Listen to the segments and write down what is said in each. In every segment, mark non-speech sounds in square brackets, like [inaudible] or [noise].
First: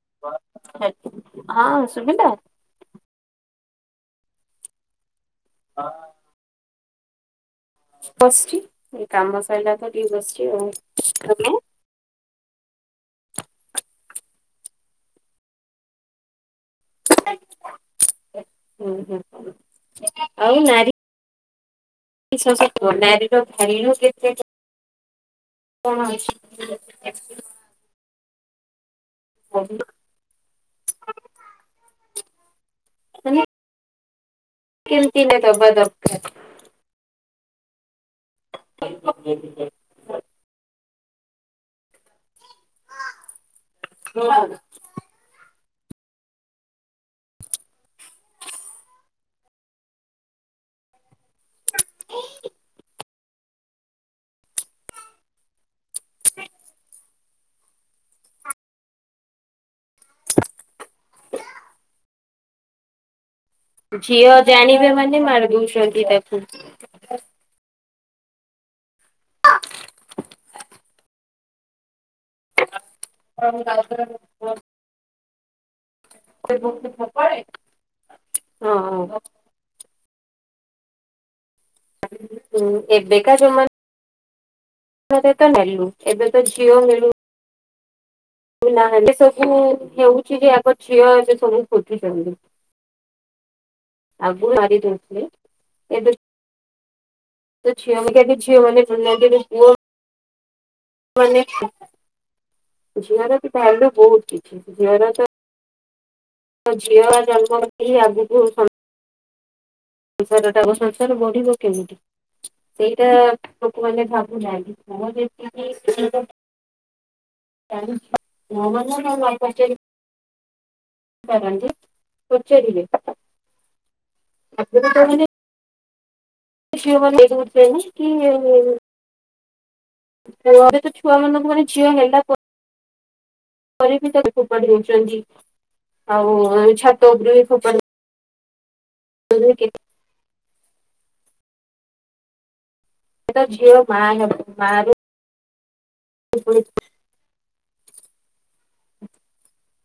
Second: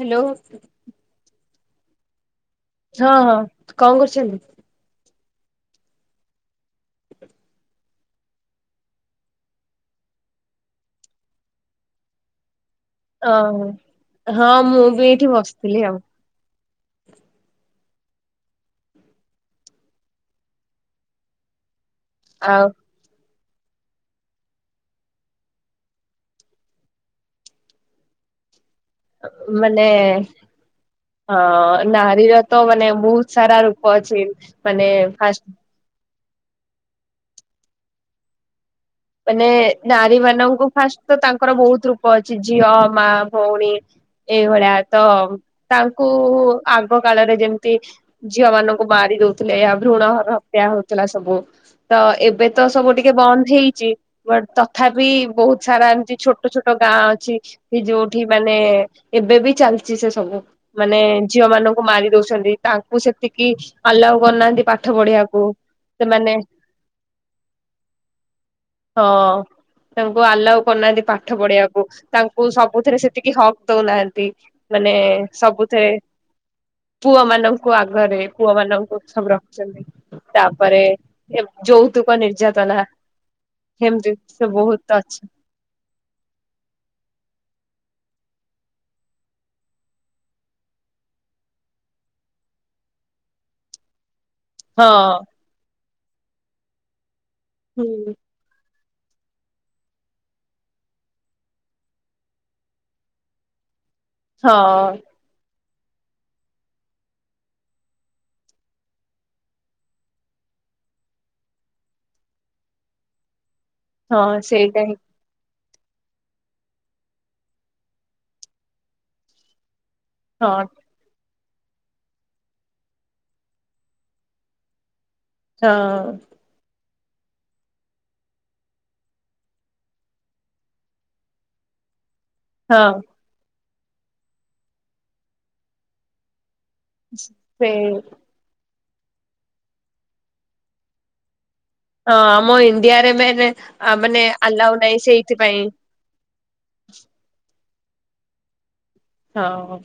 Hello. Hello, ହଁ ଶୁଭିଲା। କଣ କରୁଛନ୍ତି? ହଁ। [inaudible] ବସିଛି, ଏଇ କାମ ସଇଲା ତ ଟିକେ ବସିଛି ଆଉ। ଅଁ ହଁ ମୁଁ ବି ଏଇଠି ବସିଥିଲି ଆଉ। ଉଁ ହୁଁ ହୁଁ, ଆଉ ନାରୀ ଆଉ [unintelligible] [inaudible] ମାନେ ହଁ, ନାରୀ ର ତ ମାନେ ବହୁତ ସାରା ରୂପ ଅଛି। [inaudible] କେମତି ନ ଫାଷ୍ଟ ଦବା ଦରକାର। ମାନେ ନାରୀ ମାନଙ୍କୁ ଫାଷ୍ଟ ତ ତାଙ୍କର ବହୁତ ରୂପ ଅଛି ଝିଅ ମା ଭଉଣୀ। ଏଇଭଳିଆ, ତ ତାଙ୍କୁ ଆଗ କାଳରେ ଯେମିତି ଝିଅ ମାନଙ୍କୁ ମାରି ଦଉଥିଲେ ଏହା ଭ୍ରୁଣ ହତ୍ୟା ହଉଥିଲା ସବୁ। ତ ଏବେ ତ ସବୁ ଟିକେ ବନ୍ଦ ହେଇଛି। ବଟ୍ ତଥାପି ବହୁତ ସାରା ଏମିତି ଛୋଟ ଛୋଟ ଗାଁ ଅଛି। କି ଯୋଉଠି ମାନେ ଏବେ ବି ଚାଲିଛି ସେ ସବୁ। ମାନେ ଝିଅ ମାନଙ୍କୁ ମାରି ଦଉଛନ୍ତି, ତାଙ୍କୁ ସେତିକି ଆଲାଉ ଝିଅ କରୁନାହାନ୍ତି ଜାଣିବେ ପାଠ ମାନେ ପଢିବାକୁ। ମାରି ଦଉଛନ୍ତି ତାକୁ। ସେମାନେ ହଁ ତାଙ୍କୁ ଆଲାଉ କରୁନାହାନ୍ତି ପାଠ ପଢିବାକୁ। ତାଙ୍କୁ ସବୁଥିରେ ସେତିକି ହକ୍ ଦଉନାହାନ୍ତି ହଁ ମାନେ ସବୁଥିରେ। ପୁଅ ମାନଙ୍କୁ ଆଗରେ ପୁଅମାନଙ୍କୁ ସବୁର ତାପରେ ଯୌତୁକ ନିର୍ଯାତନା। ଏବେକା ଜମାନା ହେମତି ସେ ବହୁତ। ଅଛି। ନେଲୁ। ଏବେ ତ ଝିଅ ମିଳୁ ନାହାନ୍ତି। ସବୁ ହେଉଛି ଯେ ଆଗ ଝିଅ ଏବେ ସବୁ ଖୋଜୁଛନ୍ତି। ଆଗୁରୁ ମାରି ହଁ ଦଉଥିଲେ, ଏବେ ହୁଁ [unintelligible] [inaudible] ହଁ [unintelligible] ସଂସାର ଟାକୁ, ସଂସାର ବଢିବ କେମିତି ସେଇଟା ଲୋକ ମାନେ ହଁ ଭାବୁ ନାହାନ୍ତି। ସେଇଟା ହିଁ ପୁଅ ଯେମିତି କି [inaudible] ହଁ। [unintelligible] ହଁ। [inaudible] ରେ ତ ଛୁ ମାନଙ୍କୁ ଣି ଝିଅ ହେଲା ପ [unintelligible] ହଁ। ପରେ ବି ତାକୁ ଫୋପାଡ଼ିଦଉଚନ୍ତି ଆଉ ଛା। ଫେ କେ ହଁ ଆମ ଇଣ୍ଡିଆରେ ସେ ତ ମେନେ ଝିଅ ଆ ମା ମାନେ ହେବ ମା ଆଲାଉ ରୁ ନାହିଁ ସେଇଥିପାଇଁ। [inaudible] ହଁ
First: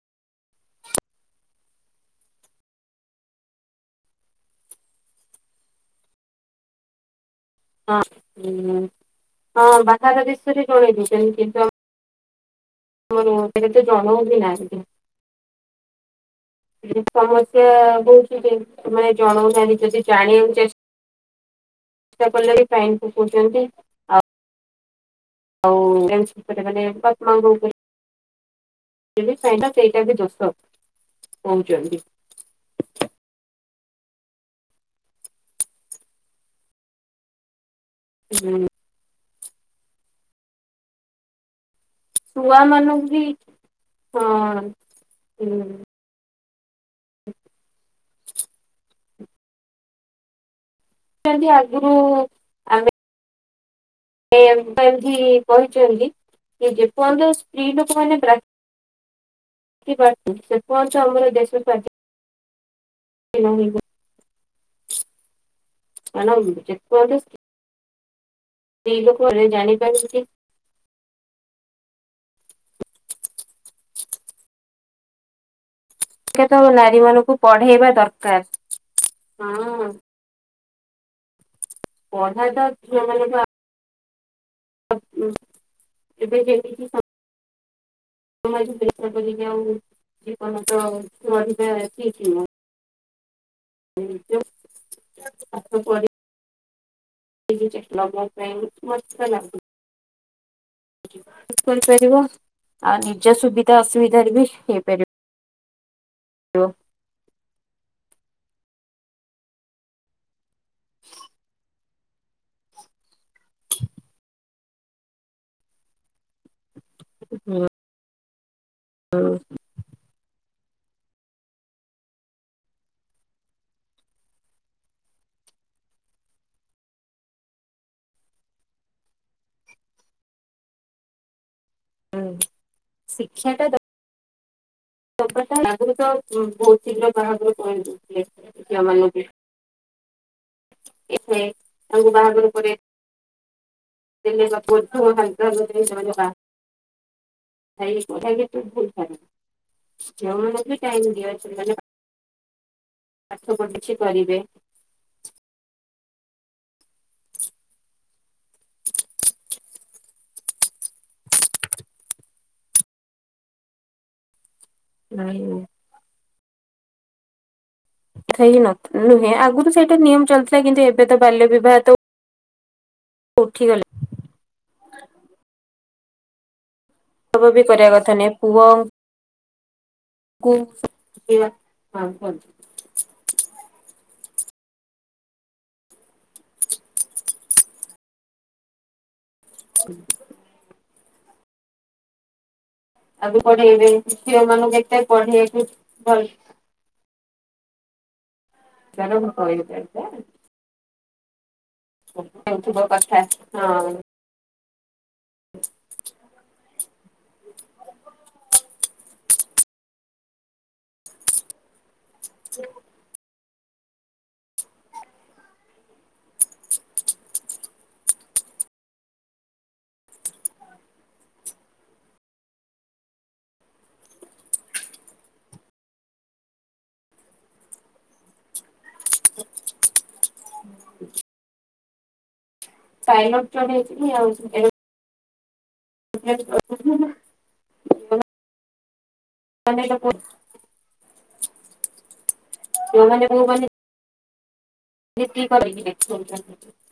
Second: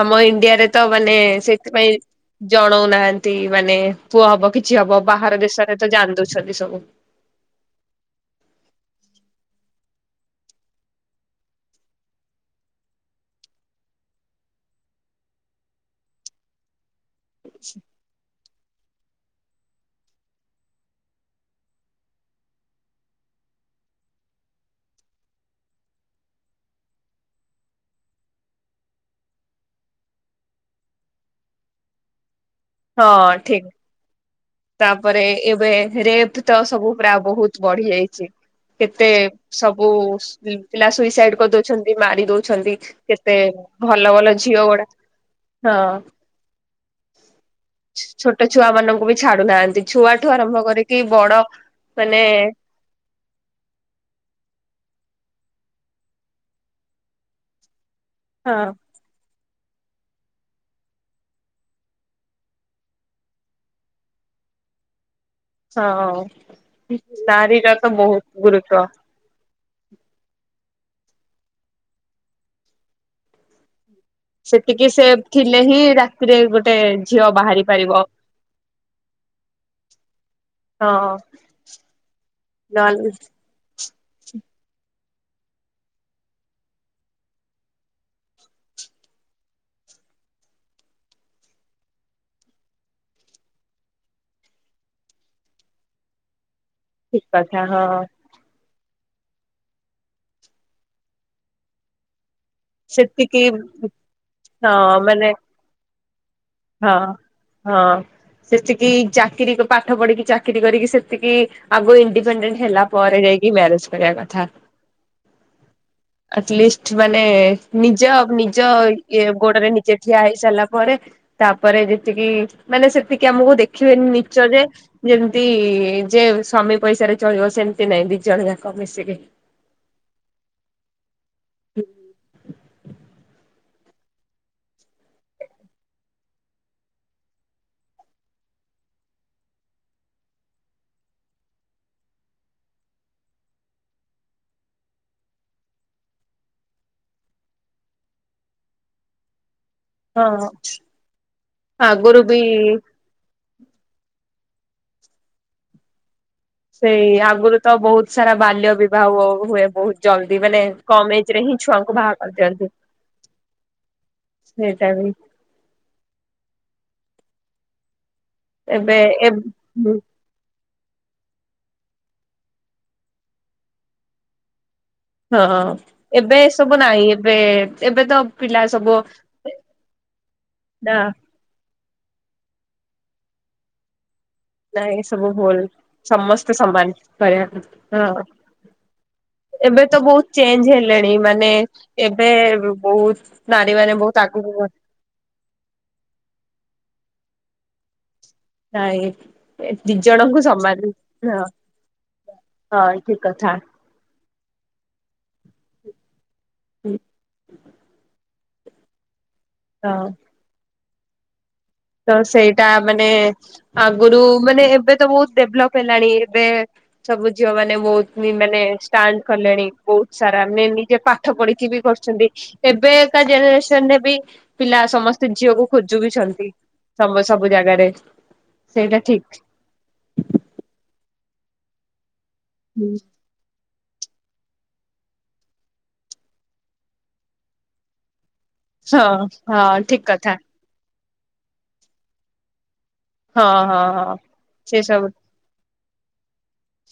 ଆମ ଇଣ୍ଡିଆରେ ତ ମାନେ ସେଥିପାଇଁ। ଜଣଉନାହାନ୍ତି ମାନେ ପୁଅ ହବ କିଛି ହବ ବାହାର ଦେଶରେ ତ ଜାଣି ଦଉଛନ୍ତି ସବୁ। ହଁ-ହଁ ବାହାର ଦେଶରେ ଜଣେଇ ଦଛନ୍ତି କିନ୍ତୁ ଆ ର କେତେ ଜଣଉ ବି ନାହାନ୍ତି। ସମସ୍ୟା ବହୁଛିନେ ଜଣାଉନାହାନ୍ତି ଯଦି ଜାଣିବାକୁଚେଷ୍ ଚେଷ୍ଟା କଲେ ବି ପାଇନ୍ ପକଉଚନ୍ତି। ହଉ ଏନ୍ସ୍ଭିତରେ କଲେ। [unintelligible] ସାହିଁଟା ସେଇଟା ବି ଦୋଶ କହୁଚନ୍ତି। ହଁ ଠିକ୍। ତାପରେ ଏବେ ରେଫ୍ତ୍ ସବୁ ପୁରା ବହୁତ୍ ବଢି ଯାଇଚି। କେତେ ସବୁ ସ ପିଲା ସୁଇସାଇଡ୍ କରିଦଉ ଛନ୍ତି ମାରି ଛୁଆ ଦଉଛନ୍ତି ମାନଙ୍କୁ ବି କେତେ ଭଲ-ଭଲ ହଁ ଝିଅ ଗୁଡା। ହଁ। ଯେମିତି ଛୋଟ ଛୁଆ ମାନଙ୍କୁ ବି ଛାଡୁନାହାନ୍ତି ଛୁଆଠୁ ଆରମ୍ଭ କରିକି ବଡ ଆଗରୁ ମାନେ ଏମ୍ ତା ଧି କହିଚନ୍ତି ଯେପର୍ଯ୍ୟନ୍ତ ସ୍ତ୍ରୀ ଲୋକମାନେ ପ୍ରା ହଁ [unintelligible] ସେପୟନ୍ତ ଆମର ଦେଶ ସ୍ବା [inaudible] ହଁ କାରଣ ଯେପର୍ଯ୍ୟନ୍ତ ନାରୀର ବହୁତ୍ ଗୁରୁତ୍ଵ। ଲୋକ ଜାଣିପାରୁ ସେତିକି ସେଫ୍ ଥିଲେ ହିଁ ରା ତିରେ ତ ଗୋଟେ ନାରୀ ଝିଅ ମାନଙ୍କୁ ବାହାରି ପଢେଇବା ପାରିବ। ଦରକାର। ହଁ ହଁ। ପଢା ତ ଝିଅ ନହେଲେ ମାନ ଏବେ ଯେତିକି। [unintelligible] ଠିକ୍ ନୁହଁ। [inaudible] ଠିକ କଥା ହଁ [inaudible] କରିପାରିବ ଆଉ ନିଜ ସେତିକି ସୁବିଧା ଅସୁବିଧାରେ ବି ହଁ ହେଇପାରିବ। [inaudible] ହଁ-ହଁ ସେତିକି ଚାକିରି ପାଠ ପଢିକି ଚା ଚାକିରି କରିକି ସେତିକି ଆଗ ଇଣ୍ଡିପେଣ୍ଡେଣ୍ଟ୍ ହେଲା ପରେ ଯାଇକି ମ୍ୟାରେଜ୍ କରିବା କଥା। ଆଟଲିଷ୍ଟ୍ ମାନେ ହୁଁ ନିଜ-ନିଜ ଇଏ ଗୋଡରେ ନିଜେ। ଠିଆ ହେଇ ସାରିଲା ପରେ ତାପରେ ଯେତିକି ମାନେ ସେତିକି ଆମକୁ ଦେଖିବେନି ନିଚ ଯେ। ଯେମିତି ଯେ ସ୍ଵାମୀ ପଇସାରେ ଚଳିବ ସେମିତି ନାଇଁ, ଦି ଜଣ ଯାଙ୍କ ମିଶିକି [inaudible] ହୁଁ, ଶିକ୍ଷାଟା ଦ ଆଗରୁ ତ ବହୁତ ଶୀଘ୍ର ବାହାଘର କରେଇ ଦେଉ ଝିଅମାନଙ୍କୁ। ଏବେ କଉ ବାହାଘର ପରେ ଏବେ [inaudible] [unintelligible] ହୁଏ। ପାଠ ପଢ଼ି କିଛି କରିବେ। ସେୟା ଆଗରୁ ତ ବହୁତ ସାରା ବାଲ୍ୟ ବିବାହ ହ ହୁଏ। ବହୁତ ଜଲଦି ମାନେ କମ ଏଜ ରେ ହିଁ ଛୁଆଙ୍କୁ ବାହା କରିଦିଆଯାଏ। ସେ ଟାଇମରେ [inaudible] ସେଇ ନ ଏବେ ଥା ନୁହେଁ ଆଗରୁ ସେଇଟା ନିୟମ ଚାଲଛି ସେବେ କିନ୍ତୁ ଏବେ ତ ବାଲ୍ୟ ବିବାହ ତ [inaudible] ଉଠିଗଲା। ହଁ। ଏବେ ଏ ସବୁ ନାଇଁ ଏବେ ଉତ୍ସବ ବି କରିବା ଏବେ କଥା ତ ନୁହେଁ ପିଲା ସବୁ ନା କୋଉ [unintelligible] ନାଇଁ ଏ ସବୁ ଭୁଲ। [inaudible] ସମସ୍ତେ ସମାନ ପଢ଼ିବା [inaudible] ହଁ। ଏବେ ତ ବହୁତ ଚେଞ୍ଜ ହେଲେଣି, ମାନେ ଏବେ ବହୁତ, ଆଗରୁ ନାରୀ ପଢେଇବେ ମାନେ ବହୁତ ଝିଅ ଆଗକୁ ଆଗକୁ ଗଲେଣି [unintelligible] ନାଇଁ [inaudible] ଏ ଦି ଜଣଙ୍କୁ ସମାନ। ହଁ। ହଁ [unintelligible] ଠିକ କଥା ହଁ। [inaudible] [inaudible] ହଁ। ତ ସେଇଟା ମାନେ [inaudible] ଆଗରୁ ମାନେ ଏବେ ତ ବହୁତ ଡେଭଲପ ହେଲାଣି। ଏବେ ସବୁ ଝିଅ ମାନେ ବହୁତ ବି ମାନେ ଷ୍ଟାଣ୍ଡ କଲେଣି। ବହୁତ ସାରା ମେ ନିଜେ ପା ଠ ପଢିକି ବି କରୁଛନ୍ତି। ଏବେକା ଜେନେରେସନରେ ବି ପିଲା ସମସ୍ତେ ଝିଅକୁ ଖୋଜୁ ବି ଛନ୍ତି। ତମ ସବୁ ଜାଗାରେ [inaudible] ସେଇଟା ଠିକ। [inaudible] [unintelligible] [unintelligible] ହଁ। ମାନେ ହଁ। ଠିକ ଲୋକ କଥା। ଯୋଉମାନେ ହଁ। ମୁଁ ମାନେ ହଁ। ହଁ। ସେ ସବୁ [unintelligible]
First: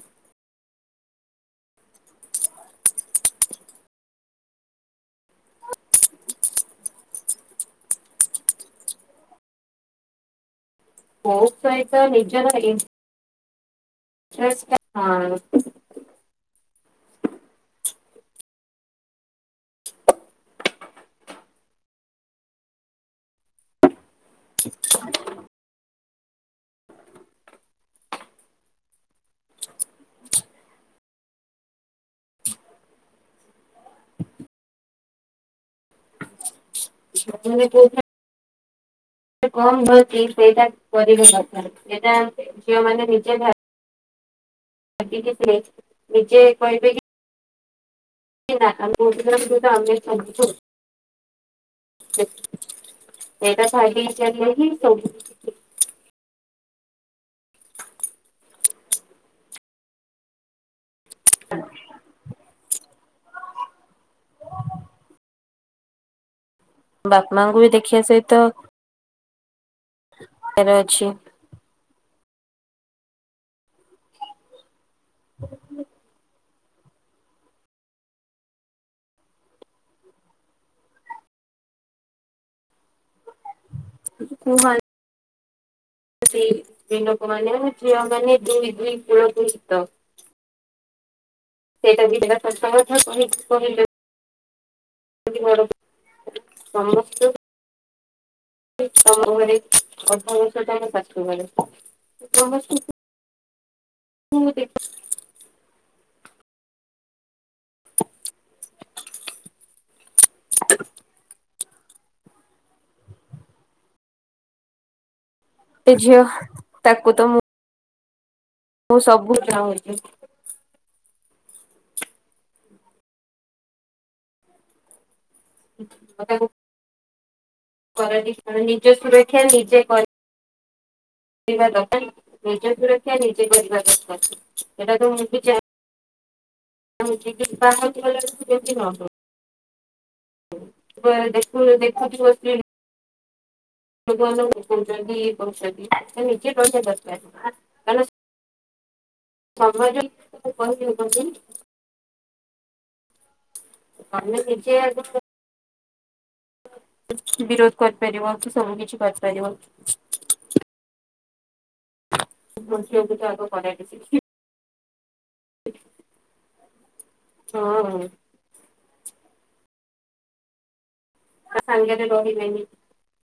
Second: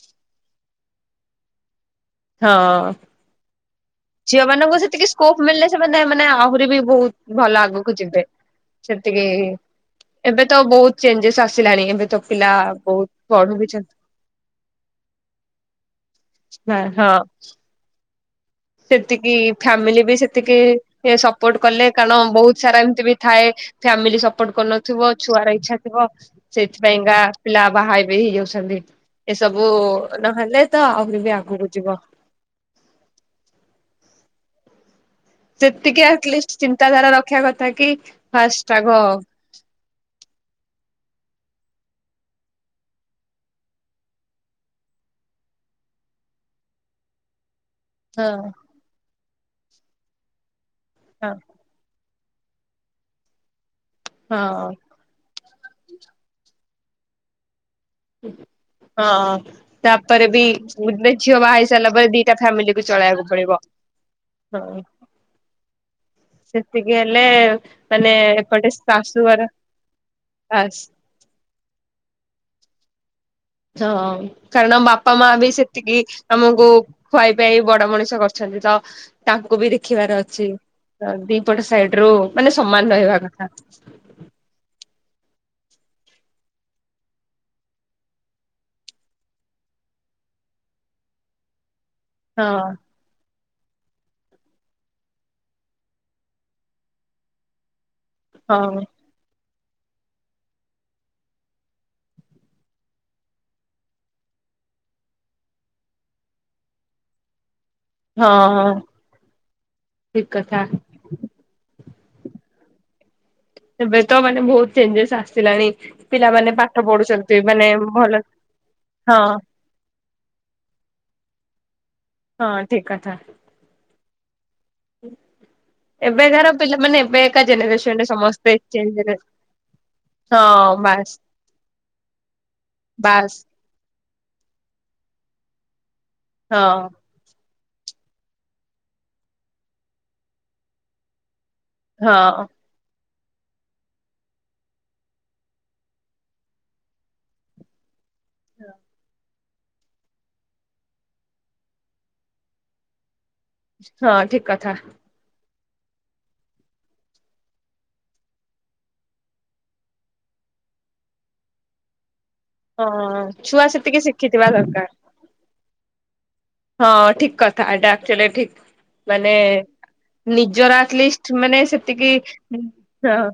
ହଁ। ଝିଅ ମାନଙ୍କୁ ସେତିକି ସ୍କୋପ ମିଳିଲେ ସେମାନେ ମାନେ ଆହୁରି ବି ବହୁତ ଭଲ ଆଗକୁ ଯିବେ। ସେତିକି [inaudible] ଏବେ ତ ବହୁତ ଚେଞ୍ଜେସ୍ କୋଉ ଆସିଲାଣି। ସହିତ ଏବେ ତ ନିଜର ପିଲା ବହୁତ ପଢୁ ବି ଛନ୍ତି। [unintelligible] ସ୍ପା ହଁ। ସେତିକି ଫ୍ୟାମିଲି ବି ସେତିକି ସପୋର୍ଟ କଲେ। କାରଣ ବହୁତ ସାରା ଏମିତି ବି ଥାଏ ଫ୍ୟାମିଲି ସପୋର୍ଟ କଚୁନଥିବ। ଛୁଆର ଇଚ୍ଛା ଥିବ ସେଇଥିପାଇଁକା ପିଲା ବାହା ବି ହେଇଯାଉଛନ୍ତି। ଏସବୁ ନହେଲେ ତ ଆହୁରି ବି ଆଗକୁ ଯିବ। ସେତିକି ଆଟଲିଷ୍ଟ ଚିନ୍ତାଧାରା ରଖିବା କଥା କି, [inaudible] ଫାଷ୍ଟ ଆଗ କମ ହେଉଚି ସେଇଟା କରିବା ଦରକାର। ଏଟା ଝିଅ ମାନ ନିଜେ ଭାବି [unintelligible] ନିଜେ କହିବେ କି ହଁ। [unintelligible] [unintelligible] ହଁ [unintelligible] ହଁ ହ ତାପରେ ବି ଗୋଟେ ଝିଅ ବାହା ହେଇ ସାରିଲା ପରେ ଦିଟା ଫ୍ୟାମିଲି କୁ ଚଳେଇବାକୁ ପଡିବ। ହଁ। ସେତିକି ହେଲେ ବାପା ମାଙ୍କୁ ବି ଦେଖିବା ମାନେ ସହିତ ଏପଟେ ଶାଶୁଘର ବାର [unintelligible] ଅଛି। ହଁ କାରଣ ବାପା ମା ବି ସେତିକି ଆମକୁ ଖୁଆଇ ପିଆଇ ବଡ ମଣିଷ କରିଛନ୍ତି ତ ତାଙ୍କୁ ବି ଦେଖିବାର ଅଛି। ହଁ ଦିପଟ ସାଇଡ ରୁ ମାନେ ସମାନ ରହିବା କଥା। [unintelligible] ସ୍ତ୍ରୀ ସ୍ତ୍ରୀଲୋକମାନେ ଝିଅମାନେ ଦୁଇ ଦୁଇ କୂଳକୁ ହୀତ। ସେଇଟା ଦଟା ସଙ୍କ ହଁ କଥା କହି କହିଲ। ର ସମସ୍ତ। ହଁ। [unintelligible] [unintelligible] ହଁ ହଁ ଠିକ କଥା। ଏବେ ତ ମାନେ ବହୁତ ଚେଞ୍ଜେସ ଆସିଲାଣି ସେ ଝିଅ ପିଲାମାନେ ପାଠ ପଢୁଛନ୍ତି ମାନେ ଭଲ ମୁଁ ହଁ ସବୁ ଚାହୁଁଛି। ହଁ ଠିକ କଥା। ହୁଁ। ତାକୁ ଏବେକାର ପିଲାମାନେ ଏବେକା ଜେନେରେସନରେ କରନ୍ତି ସମସ୍ତେ ନିଜ [unintelligible] ସୁରକ୍ଷା ହଁ ବାସ୍। ଜାଣିବା ଦରକାର ନିଜ ସୁୁରକ୍ଷା ବାସ୍ ନିଜେ କରିବା ଦରକାର ଏଇଟା ଯେଉଁ ନିଜେ ଜାଣି ହଁ। [unintelligible] ହଁ [unintelligible] [unintelligible] ହଁ। [unintelligible] ହଁ ତମେ ଠିକ କଥା। ନିଜେ ଆଗ ବିରୋଧ କରିପାରିବ କି ସବୁ କିଛି କରିପାରିବ। ଝିଅକୁ ହଁ ତ ଆଗ ଛୁଆ କରାଇକି ସେତିକି ଶିଖି ଶିଖିଥିବା ଦରକାର। ହଁ ଠିକ କଥା ଏଇଟା ହଁ ଆକ୍ଚ୍ୟୁଲି ଠିକ ମାନେ ନିଜର ଏଟଲିଷ୍ଟ ତା ମାନେ ସାଙ୍ଗରେ ସେତିକି ରହିବେନି ହିଁ-ହଁ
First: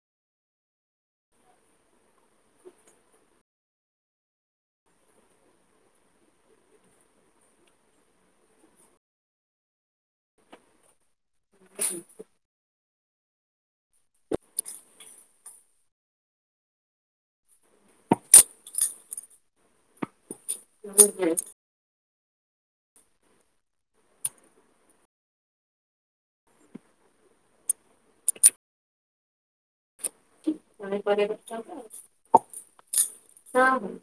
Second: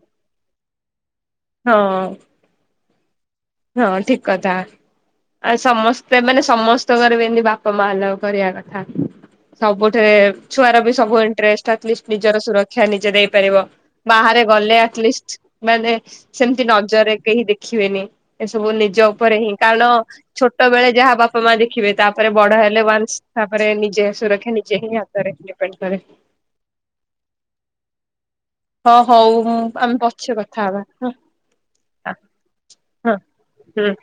ହଁ। ହଁ ଠିକ କଥା। ଆଉ ସମସ୍ତେ ମାନେ ସମସ୍ତଙ୍କର ବି ଏମିତି ବାପା ମା ଏଲାଓ କରିବା କଥା। ସବୁଠରେ ଛୁଆର ବି ସବୁ [unintelligible] ନିଜର ସୁରକ୍ଷା ନିଜେ ଦେଇପାରିବ ବାହାରେ ଗଲେ ଏଟଲିଷ୍ଟ ମାନେ ସେମତି ନଜରରେ କେହି ଦେଖିବେନି ଏସବୁ ନିଜ ଉପରେ ହିଁ କାରଣ ଛୋଟ ବେଳେ ଯାହା ବାପା ମା ଦେଖ ଦେଖିବେ ତାପରେ ବଡ଼ ହେଲେ ୱାନସଂ ତାପରେ ନିଜେ ସୁରକ୍ଷା ନିଜେ ହିଁ ହାତରେ ଡିପେଣ୍ଡ କରେ। ହଁ ହଉ ମୁଁ ଆମେ ବସ [unintelligible] ଛି କଥା ହବା [unintelligible] ହଁ ହଁ-ଆ-ହଁ-ହୁଁ ହଁ